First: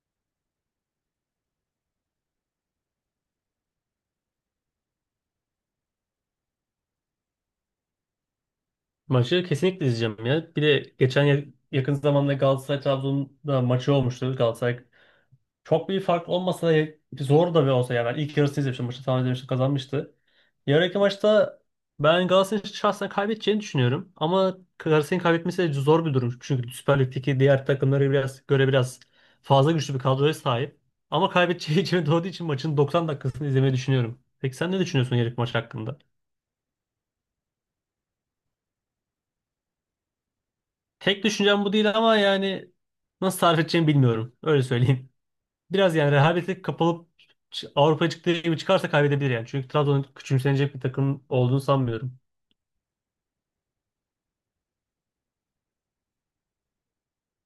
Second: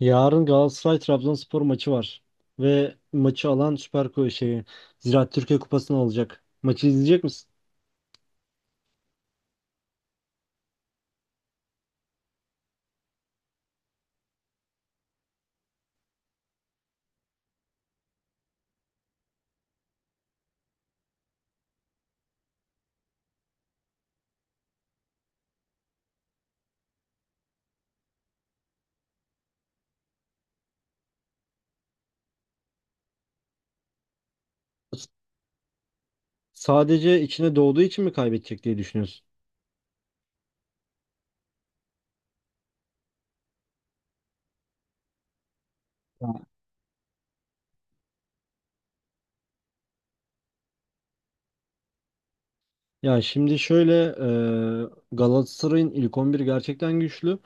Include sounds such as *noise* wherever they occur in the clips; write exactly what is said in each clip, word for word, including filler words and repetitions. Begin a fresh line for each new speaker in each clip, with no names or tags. Yarın Galatasaray Trabzonspor maçı var. Ve maçı alan Süper Kupa şeyi Ziraat Türkiye Kupası'nı alacak. Maçı izleyecek misin?
Maçı kesinlikle izleyeceğim ya. Bir de geçen ya- yakın zamanda Galatasaray Trabzon'da maçı olmuştu. Galatasaray çok bir fark olmasa da zor da bir olsa yani ben ilk yarısını izlemiştim. Maçı tahmin etmiştim kazanmıştı. Yarınki maçta ben Galatasaray'ın şahsen kaybedeceğini düşünüyorum. Ama Galatasaray'ın kaybetmesi de zor bir durum. Çünkü Süper Lig'deki diğer takımlara biraz, göre biraz fazla güçlü bir kadroya sahip. Ama kaybedeceği *laughs* içine doğduğu için maçın doksan dakikasını izlemeyi düşünüyorum. Peki sen ne
S-
düşünüyorsun yarınki maç hakkında?
Sadece içine doğduğu için mi kaybedecek diye düşünüyorsun?
Tek düşüncem bu değil ama yani nasıl tarif edeceğimi bilmiyorum. Öyle söyleyeyim. *laughs* Biraz yani rehavete kapılıp ç- Avrupa'ya çıktığı gibi çıkarsa kaybedebilir yani. Çünkü Trabzon'un küçümsenecek bir takım olduğunu sanmıyorum.
Ya şimdi şöyle, e, Galatasaray'ın ilk on bir gerçekten güçlü,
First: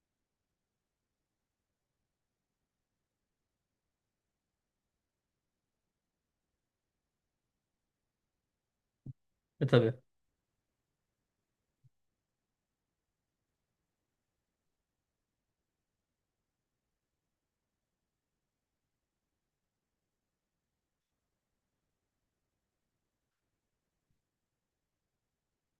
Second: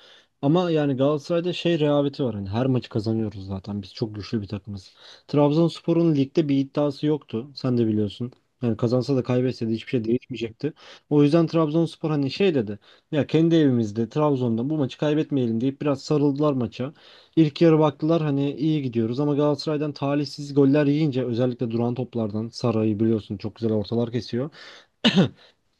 ama yani Galatasaray'da şey rehaveti var, hani her maçı kazanıyoruz zaten, biz çok güçlü bir takımız. Trabzonspor'un ligde bir iddiası yoktu, sen de biliyorsun. Yani kazansa da
E
kaybetse de hiçbir
tabii.
şey değişmeyecekti. O yüzden Trabzonspor hani şey dedi. Ya kendi evimizde, Trabzon'da bu maçı kaybetmeyelim deyip biraz sarıldılar maça. İlk yarı baktılar hani iyi gidiyoruz, ama Galatasaray'dan talihsiz goller yiyince, özellikle duran toplardan, Saray'ı biliyorsun çok güzel ortalar kesiyor.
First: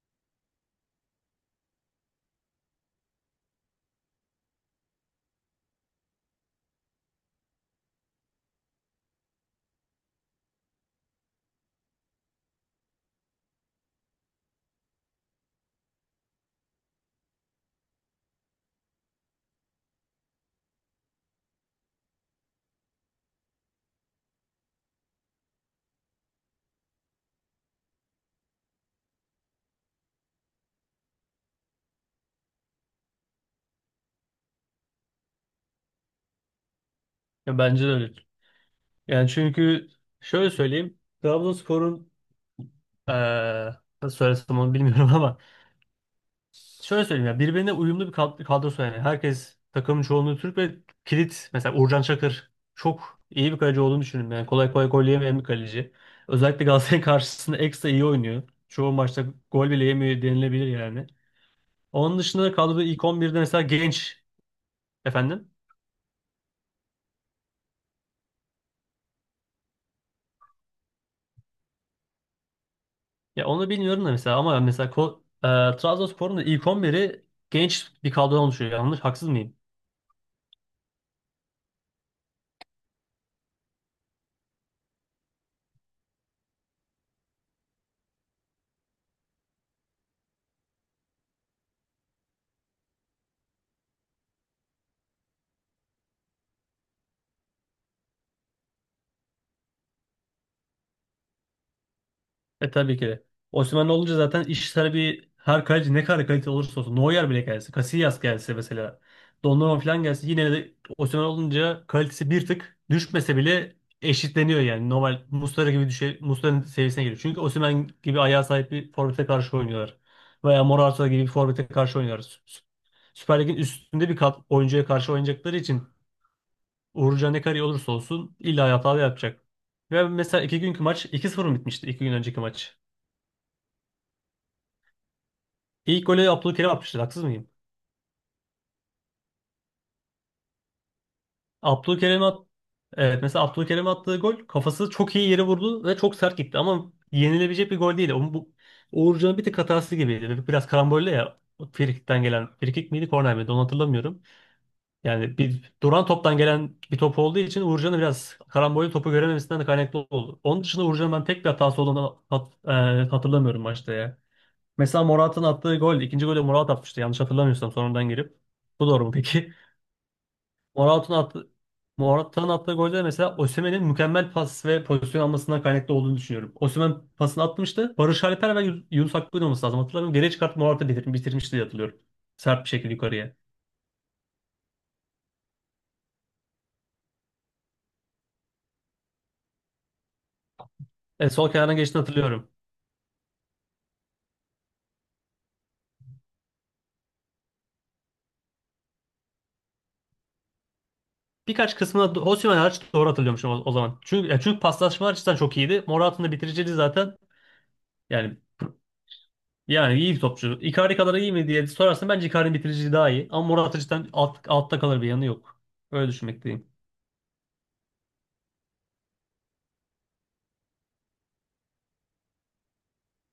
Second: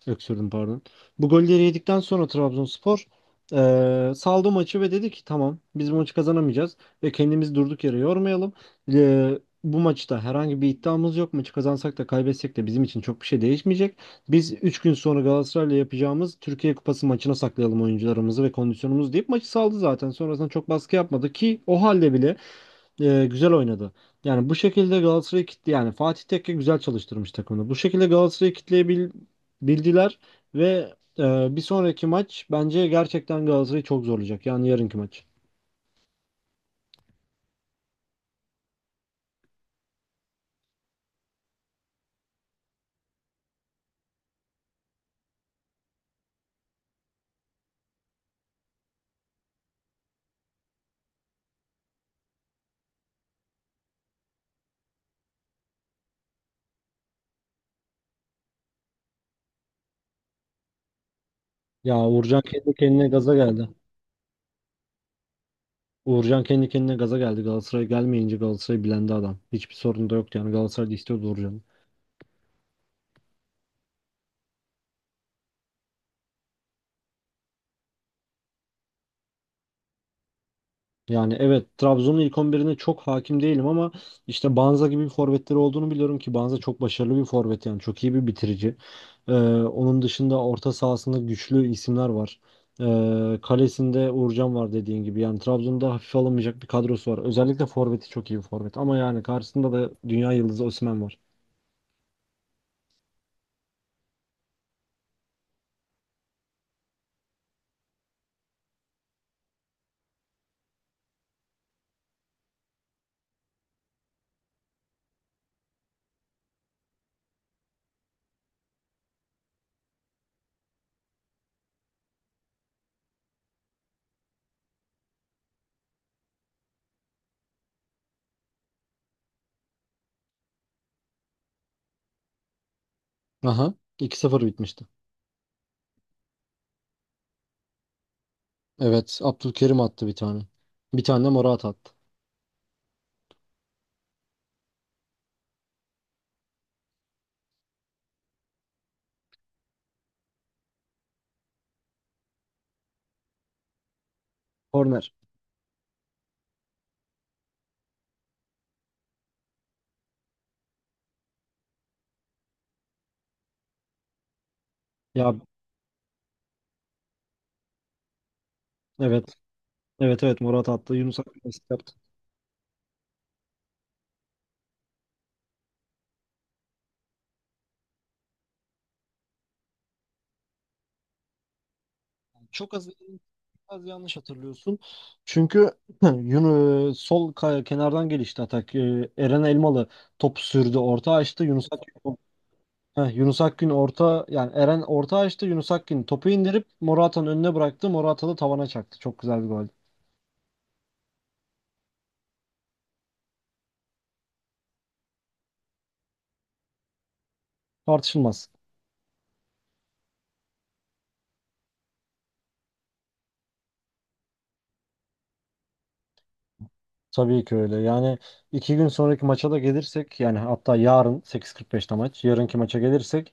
Öksürdüm, pardon. Bu golleri yedikten sonra Trabzonspor eee saldı maçı ve dedi ki tamam, biz bu maçı kazanamayacağız ve kendimizi durduk yere yormayalım. Eee, bu maçta herhangi bir iddiamız yok. Maçı kazansak da kaybetsek de bizim için çok bir şey değişmeyecek. Biz üç gün sonra Galatasaray'la yapacağımız Türkiye Kupası maçına saklayalım oyuncularımızı ve kondisyonumuzu deyip maçı saldı zaten. Sonrasında çok baskı yapmadı ki, o halde bile e, güzel oynadı. Yani bu şekilde Galatasaray'ı kitle, yani Fatih Tekke güzel çalıştırmış takımını. Bu şekilde Galatasaray'ı kitleyebildiler ve e, bir sonraki maç bence gerçekten Galatasaray'ı çok zorlayacak. Yani yarınki maç.
Ya bence de öyle. Yani çünkü şöyle söyleyeyim. Trabzonspor'un eee nasıl söylesem onu bilmiyorum *laughs* ama şöyle söyleyeyim ya birbirine uyumlu bir kad- kadrosu yani. Herkes takımın çoğunluğu Türk ve kilit mesela Uğurcan Çakır çok iyi bir kaleci olduğunu düşünüyorum. Yani kolay kolay gol yemeyen bir kaleci. Özellikle Galatasaray *laughs* karşısında ekstra iyi oynuyor. Çoğu maçta gol bile yemiyor denilebilir yani.
Ya
Onun
Uğurcan
dışında da
kendi
kadroda ilk
kendine gaza
on birde mesela
geldi.
genç efendim.
Uğurcan kendi kendine gaza geldi. Galatasaray gelmeyince Galatasaray bilendi adam. Hiçbir sorun da yoktu, yani Galatasaray da istiyordu Uğurcan'ı.
Ya onu bilmiyorum da mesela ama mesela Ko- e, Trabzonspor'un da ilk on biri genç bir kadrodan oluşuyor. Yanlış haksız mıyım?
Yani evet, Trabzon'un ilk on birine çok hakim değilim ama işte Banza gibi bir forvetleri olduğunu biliyorum ki Banza çok başarılı bir forvet, yani çok iyi bir bitirici. Ee, onun dışında orta sahasında güçlü isimler var. Ee, kalesinde Uğurcan var dediğin gibi, yani Trabzon'da hafife alınmayacak bir kadrosu var. Özellikle forveti çok iyi bir forvet, ama yani karşısında da dünya yıldızı Osimhen var.
E tabii ki de. Osimhen olunca zaten iş sana bir her kaleci ne kadar kalite olursa olsun. Neuer bile gelse. Casillas gelse mesela. Donnarumma falan gelse. Yine de Osimhen olunca kalitesi bir tık düşmese bile eşitleniyor yani. Normal Muslera gibi düşe, Muslera'nın seviyesine geliyor. Çünkü Osimhen gibi ayağa sahip bir forvete karşı oynuyorlar. Veya Morata gibi bir forvete karşı oynuyorlar. Sü- Sü- Süper Lig'in üstünde bir kat oyuncuya karşı oynayacakları için Uğurcan ne kadar iyi olursa olsun illa hata da yapacak. Ve mesela iki günkü maç iki sıfır mı bitmişti? İki gün önceki maç.
Aha. iki sıfır bitmişti.
İlk golü Abdülkerim atmıştır. Haksız mıyım?
Evet. Abdülkerim attı bir tane. Bir tane de Morata attı.
Abdülkerim at Evet, mesela Abdülkerim attığı gol kafası çok iyi yere vurdu ve çok sert gitti ama yenilebilecek bir gol değil. Onun bu Uğurcan'ın bir tık hatası gibiydi. Bir- Biraz karambolle ya Frikik'ten gelen Frikik miydi korner miydi onu hatırlamıyorum.
Korner.
Yani bir duran toptan gelen bir top olduğu için Uğurcan'ın biraz karambolle topu görememesinden de kaynaklı oldu. Onun dışında Uğurcan'ın ben tek bir hatası olduğunu hat- e, hatırlamıyorum maçta ya. Mesela
Ya,
Morata'nın attığı gol, ikinci golü Morata atmıştı yanlış hatırlamıyorsam sonradan girip. Bu doğru mu
evet,
peki? *laughs*
evet, evet, Morata attı,
Morata'nın
Yunus Akgün
attığı,
asist yaptı.
Morata'nın attığı golde mesela Osimhen'in mükemmel pas ve pozisyon almasından kaynaklı olduğunu düşünüyorum. Osimhen pasını atmıştı. Barış Alper ve Yun- Yunus Akgün olması lazım. Hatırlamıyorum. Geriye çıkartıp Morata bitir- bitirmişti diye hatırlıyorum. Sert bir
Çok az,
şekilde yukarıya.
az yanlış hatırlıyorsun. Çünkü *clears throat* *laughs* Yunus sol kay- kenardan gelişti atak. Ee, Eren Elmalı top sürdü, orta
E,
açtı.
sol
Yunus
kenardan geçtiğini
Akgün,
hatırlıyorum.
Heh, Yunus Akgün orta, yani Eren orta açtı. Yunus Akgün topu indirip Morata'nın önüne bıraktı. Morata da tavana çaktı. Çok güzel bir gol.
Birkaç kısmına do- Osimhen hariç doğru hatırlıyormuşum o, o zaman. Çünkü ya çünkü paslaşma açısından çok iyiydi. Morata'nın da bitiriciliği zaten yani
Tartışılmaz.
yani iyi bir topçu. Icardi kadar iyi mi diye sorarsan bence Icardi'nin bitiriciliği daha iyi. Ama Morata cidden alt, altta kalır bir yanı yok. Öyle düşünmekteyim.
Tabii ki öyle. Yani iki gün sonraki maça da gelirsek, yani hatta yarın sekiz kırk beş'te maç. Yarınki maça gelirsek,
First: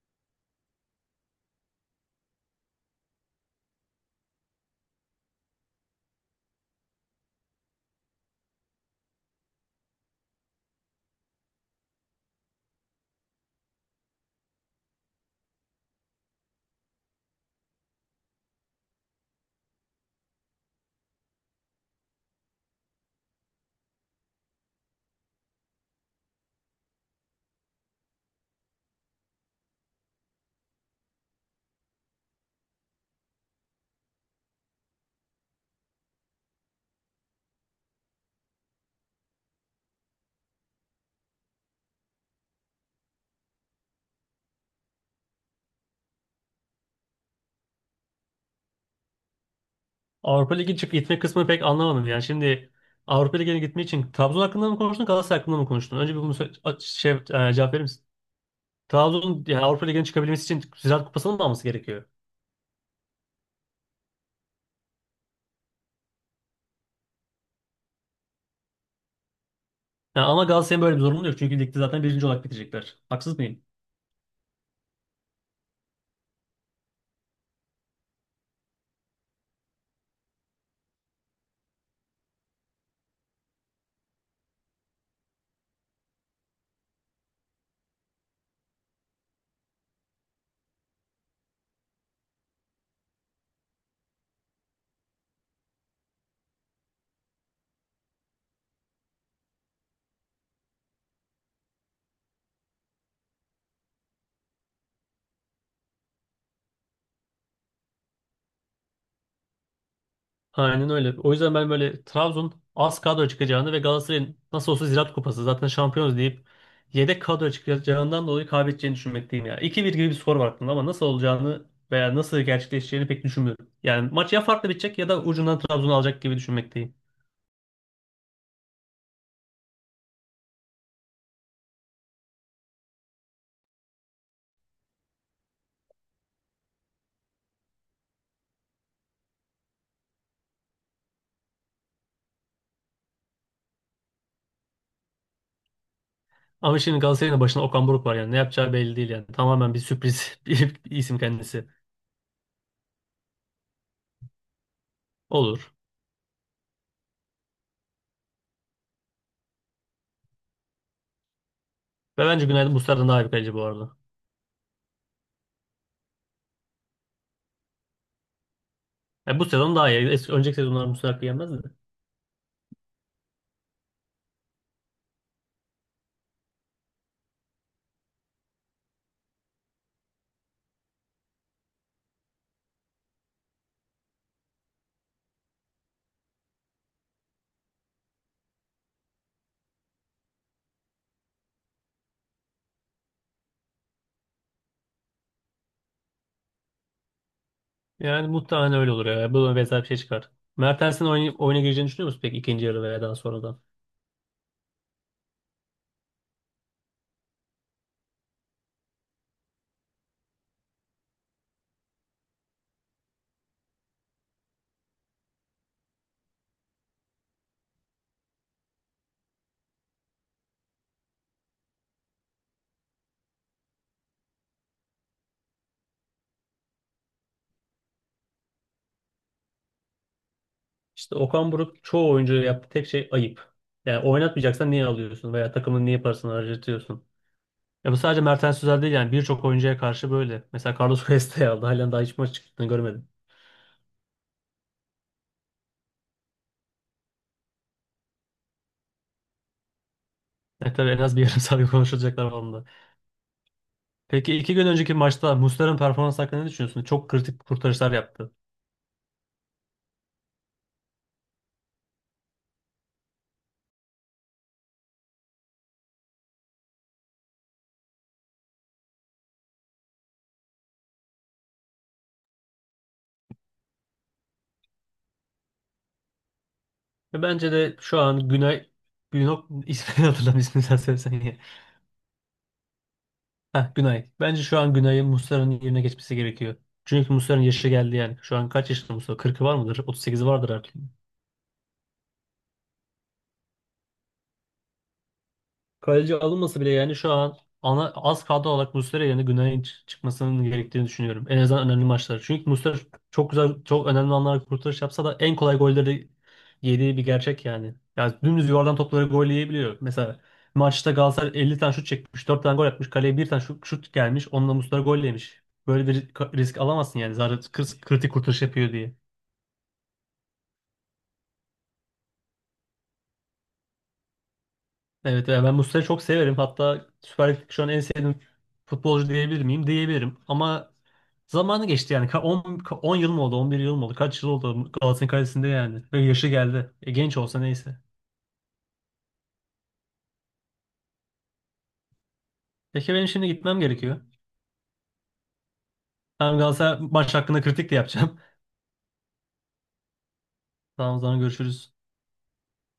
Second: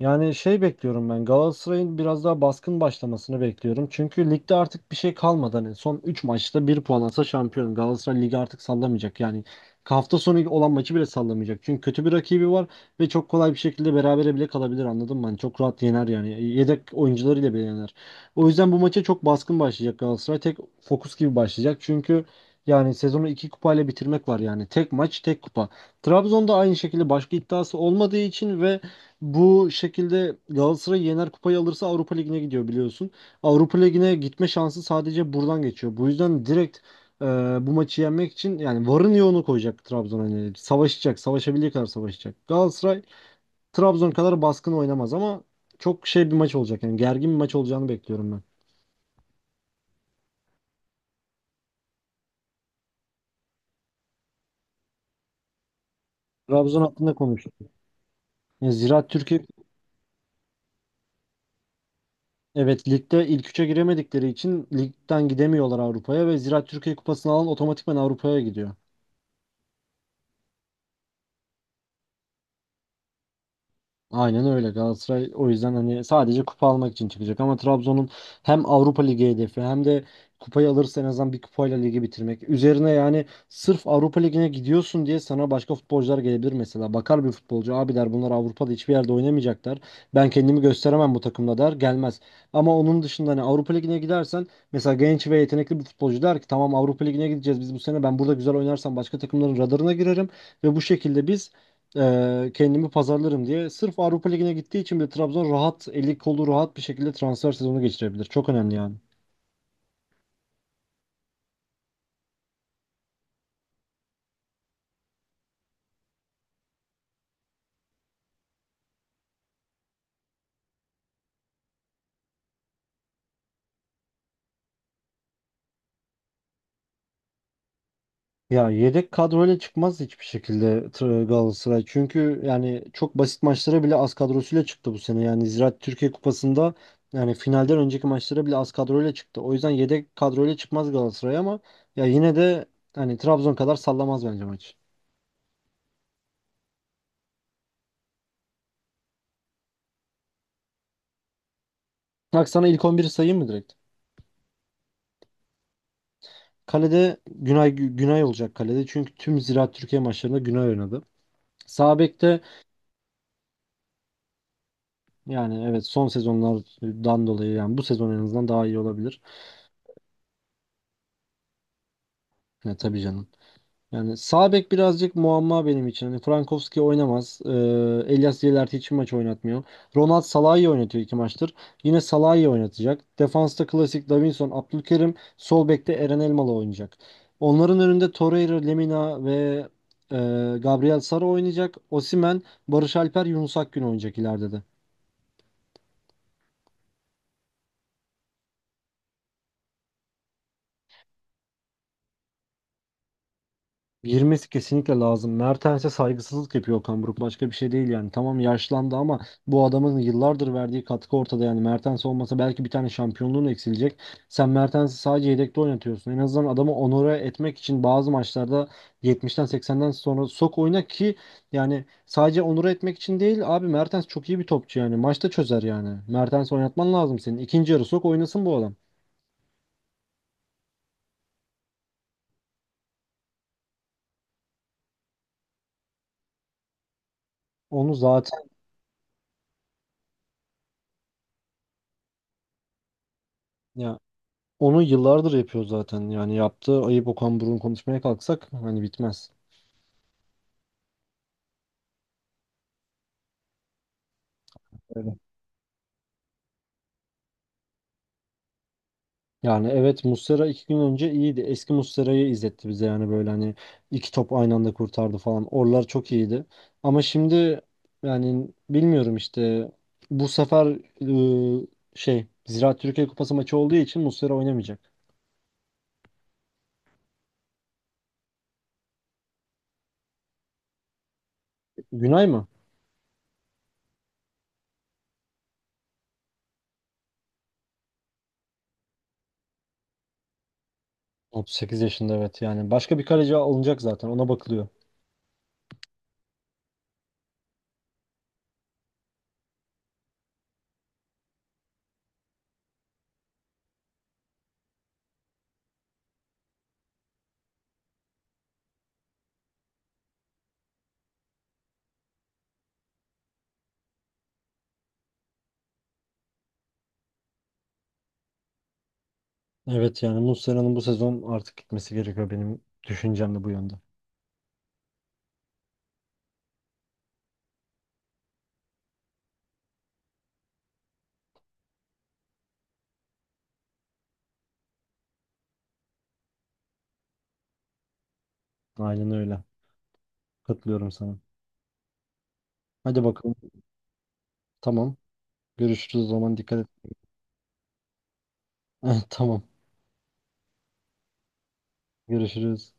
yani şey bekliyorum, ben Galatasaray'ın biraz daha baskın başlamasını bekliyorum. Çünkü ligde artık bir şey kalmadı. Hani son üç maçta bir puan alsa şampiyon. Galatasaray ligi artık sallamayacak. Yani hafta sonu olan maçı bile sallamayacak. Çünkü kötü bir rakibi var ve çok kolay bir şekilde berabere bile kalabilir, anladın mı? Hani çok rahat yener yani. Yedek oyuncularıyla bile yener. O yüzden bu maça çok baskın başlayacak Galatasaray. Tek fokus gibi başlayacak. Çünkü yani sezonu iki kupayla bitirmek var yani. Tek maç tek kupa. Trabzon'da aynı şekilde başka iddiası olmadığı için ve bu şekilde Galatasaray yener, kupayı alırsa Avrupa Ligi'ne gidiyor biliyorsun. Avrupa Ligi'ne gitme şansı sadece buradan geçiyor. Bu yüzden direkt e, bu maçı yenmek için yani varın yoğunu koyacak Trabzon. Hani savaşacak, savaşabildiği kadar savaşacak. Galatasaray Trabzon kadar baskın oynamaz, ama çok şey bir maç olacak. Yani gergin bir maç olacağını bekliyorum ben.
Avrupa Ligi çık Gitme kısmını pek anlamadım. Yani şimdi Avrupa Ligi'ne gitmek için Trabzon hakkında mı konuştun, Galatasaray hakkında mı konuştun? Önce bir bunu sö- a-
Trabzon
şey,
hakkında
e,
konuştuk.
cevap verir misin?
Yani Ziraat Türkiye
Trabzon yani Avrupa Ligi'ne çıkabilmesi için Ziraat Kupası'nı mı alması gerekiyor?
Evet, ligde ilk üçe giremedikleri için ligden gidemiyorlar Avrupa'ya ve Ziraat Türkiye Kupası'nı alan otomatikman Avrupa'ya gidiyor.
Yani ama Galatasaray'ın böyle bir zorunluluğu yok. Çünkü ligde zaten birinci olarak bitecekler. Haksız mıyım?
Aynen öyle, Galatasaray o yüzden hani sadece kupa almak için çıkacak, ama Trabzon'un hem Avrupa Ligi hedefi hem de kupayı alırsa en azından bir kupayla ligi bitirmek. Üzerine, yani sırf Avrupa Ligi'ne gidiyorsun diye sana başka futbolcular gelebilir mesela. Bakar bir futbolcu, abi der, bunlar Avrupa'da hiçbir yerde oynamayacaklar. Ben kendimi gösteremem bu takımda der, gelmez. Ama onun dışında hani Avrupa Ligi'ne gidersen mesela genç ve yetenekli bir futbolcu der ki tamam, Avrupa Ligi'ne gideceğiz biz bu sene, ben burada güzel oynarsam başka takımların radarına girerim ve bu şekilde biz ee, kendimi pazarlarım diye. Sırf Avrupa Ligi'ne gittiği için bile Trabzon rahat, eli kolu rahat bir şekilde transfer sezonu geçirebilir. Çok önemli yani.
Aynen öyle. O yüzden ben böyle Trabzon az kadro çıkacağını ve Galatasaray'ın nasıl olsa Ziraat Kupası zaten şampiyonuz deyip yedek kadro çıkacağından dolayı kaybedeceğini düşünmekteyim ya. iki bir gibi bir skor var aklımda ama nasıl olacağını veya nasıl gerçekleşeceğini pek düşünmüyorum. Yani maç ya farklı bitecek ya da ucundan Trabzon'u alacak gibi düşünmekteyim.
Ya yedek kadroyla çıkmaz hiçbir şekilde Tra- Galatasaray. Çünkü yani çok basit maçlara bile az kadrosuyla çıktı bu sene. Yani Ziraat Türkiye Kupası'nda, yani finalden önceki maçlara bile az kadroyla çıktı. O yüzden yedek kadroyla çıkmaz Galatasaray, ama ya yine de hani Trabzon kadar sallamaz bence maç.
Ama şimdi Galatasaray'ın da başında Okan Buruk var yani ne yapacağı belli değil yani. Tamamen bir sürpriz *laughs* bir isim kendisi.
Bak sana ilk on biri sayayım mı direkt?
Olur.
Kalede Günay Günay olacak kalede. Çünkü tüm Ziraat Türkiye maçlarında Günay oynadı. Sağ
Ve
bekte,
bence Günaydın Muslera'dan daha iyi bir kaleci bu arada.
yani evet, son sezonlardan dolayı yani bu sezon en azından daha iyi olabilir.
Yani bu sezon daha iyi. Eski, önceki sezonlar Muslera kıyamazdı.
Ya tabii canım. Yani sağ bek birazcık muamma benim için. Hani Frankowski oynamaz. Ee, Elias Yelerti hiç maç oynatmıyor. Ronald Salah'ı oynatıyor iki maçtır. Yine Salah'ı oynatacak. Defansta klasik Davinson, Abdülkerim. Sol bekte Eren Elmalı oynayacak. Onların önünde Torreira, Lemina ve e, Gabriel Sara oynayacak. Osimhen, Barış Alper, Yunus Akgün oynayacak ileride de.
Yani muhtemelen öyle olur ya. Böyle benzer bir şey çıkar. Mertens'in oyun, oyuna gireceğini düşünüyor musun peki ikinci yarı veya daha sonradan?
Girmesi kesinlikle lazım. Mertens'e saygısızlık yapıyor Okan Buruk. Başka bir şey değil yani. Tamam yaşlandı, ama bu adamın yıllardır verdiği katkı ortada yani. Mertens olmasa belki bir tane şampiyonluğun eksilecek. Sen Mertens'i sadece yedekte oynatıyorsun. En azından adamı onore etmek için bazı maçlarda yetmişten seksenden sonra sok oyna ki, yani sadece onore etmek için değil abi, Mertens çok iyi bir topçu yani. Maçta çözer yani. Mertens'i oynatman lazım senin. İkinci yarı sok oynasın bu adam.
İşte Okan Buruk çoğu oyuncuya yaptığı tek şey ayıp. Yani oynatmayacaksan niye alıyorsun veya takımın niye parasını harcatıyorsun? Ya
Onu
bu sadece
zaten
Mertens özel değil yani birçok oyuncuya karşı böyle. Mesela Carlos Cuesta'yı aldı. Halen daha hiç maç çıktığını görmedim.
ya Onu yıllardır yapıyor zaten. Yani yaptığı ayıp Okan Buruk'un, konuşmaya kalksak hani bitmez.
Yani tabii en az bir yarım *laughs* saat konuşulacaklar var onda. Peki iki gün önceki
Öyle.
maçta Muslera'nın performans hakkında ne düşünüyorsun? Çok kritik kurtarışlar yaptı.
Yani evet, Muslera iki gün önce iyiydi. Eski Muslera'yı izletti bize, yani böyle hani iki top aynı anda kurtardı falan. Oralar çok iyiydi. Ama şimdi yani bilmiyorum işte, bu sefer ıı, şey Ziraat Türkiye Kupası maçı olduğu için Muslera oynamayacak.
Ve bence de şu an Günay Günok ismini *laughs* hatırlam ismini sen söylesen
Günay mı?
heh, Günay. Bence şu an Günay'ın Muslera'nın yerine geçmesi gerekiyor. Çünkü Muslera'nın yaşı geldi yani. Şu an kaç yaşında Muslera? kırkı var mıdır? otuz sekizi vardır artık.
otuz sekiz yaşında, evet, yani başka bir kaleci alınacak zaten, ona bakılıyor.
Kaleci alınması bile yani şu an ana, az kadro olarak Muslera yerine Günay'ın çı- çıkmasının gerektiğini düşünüyorum. En azından önemli maçlar. Çünkü Muslera çok güzel, çok önemli anlarda kurtarış yapsa da en kolay golleri yediği bir gerçek yani. Yani dümdüz yuvardan topları gol yiyebiliyor. Mesela maçta Galatasaray elli tane şut çekmiş, dört tane gol atmış. Kaleye bir tane şut, şut gelmiş, onunla Muslera gol yemiş. Böyle bir ka- risk alamazsın yani. Zaten kır- kritik kurtarış yapıyor diye.
Evet, yani Muslera'nın bu sezon artık gitmesi gerekiyor, benim düşüncem de bu yönde.
Evet, evet. Ben Muslera'yı çok severim. Hatta Süper Lig'deki şu an en sevdiğim futbolcu diyebilir miyim? Diyebilirim. Ama zamanı geçti yani. on on yıl mı oldu? on bir yıl mı oldu? Kaç yıl oldu Galatasaray'ın kalesinde yani? Ve yaşı geldi. E, genç olsa neyse.
Aynen öyle. Katılıyorum sana.
Peki
Hadi
benim şimdi
bakalım.
gitmem gerekiyor.
Tamam. Görüşürüz o zaman,
Ben
dikkat et.
Galatasaray maç hakkında kritik de yapacağım.
*laughs* Tamam.
*laughs* Tamam o zaman görüşürüz.
Görüşürüz.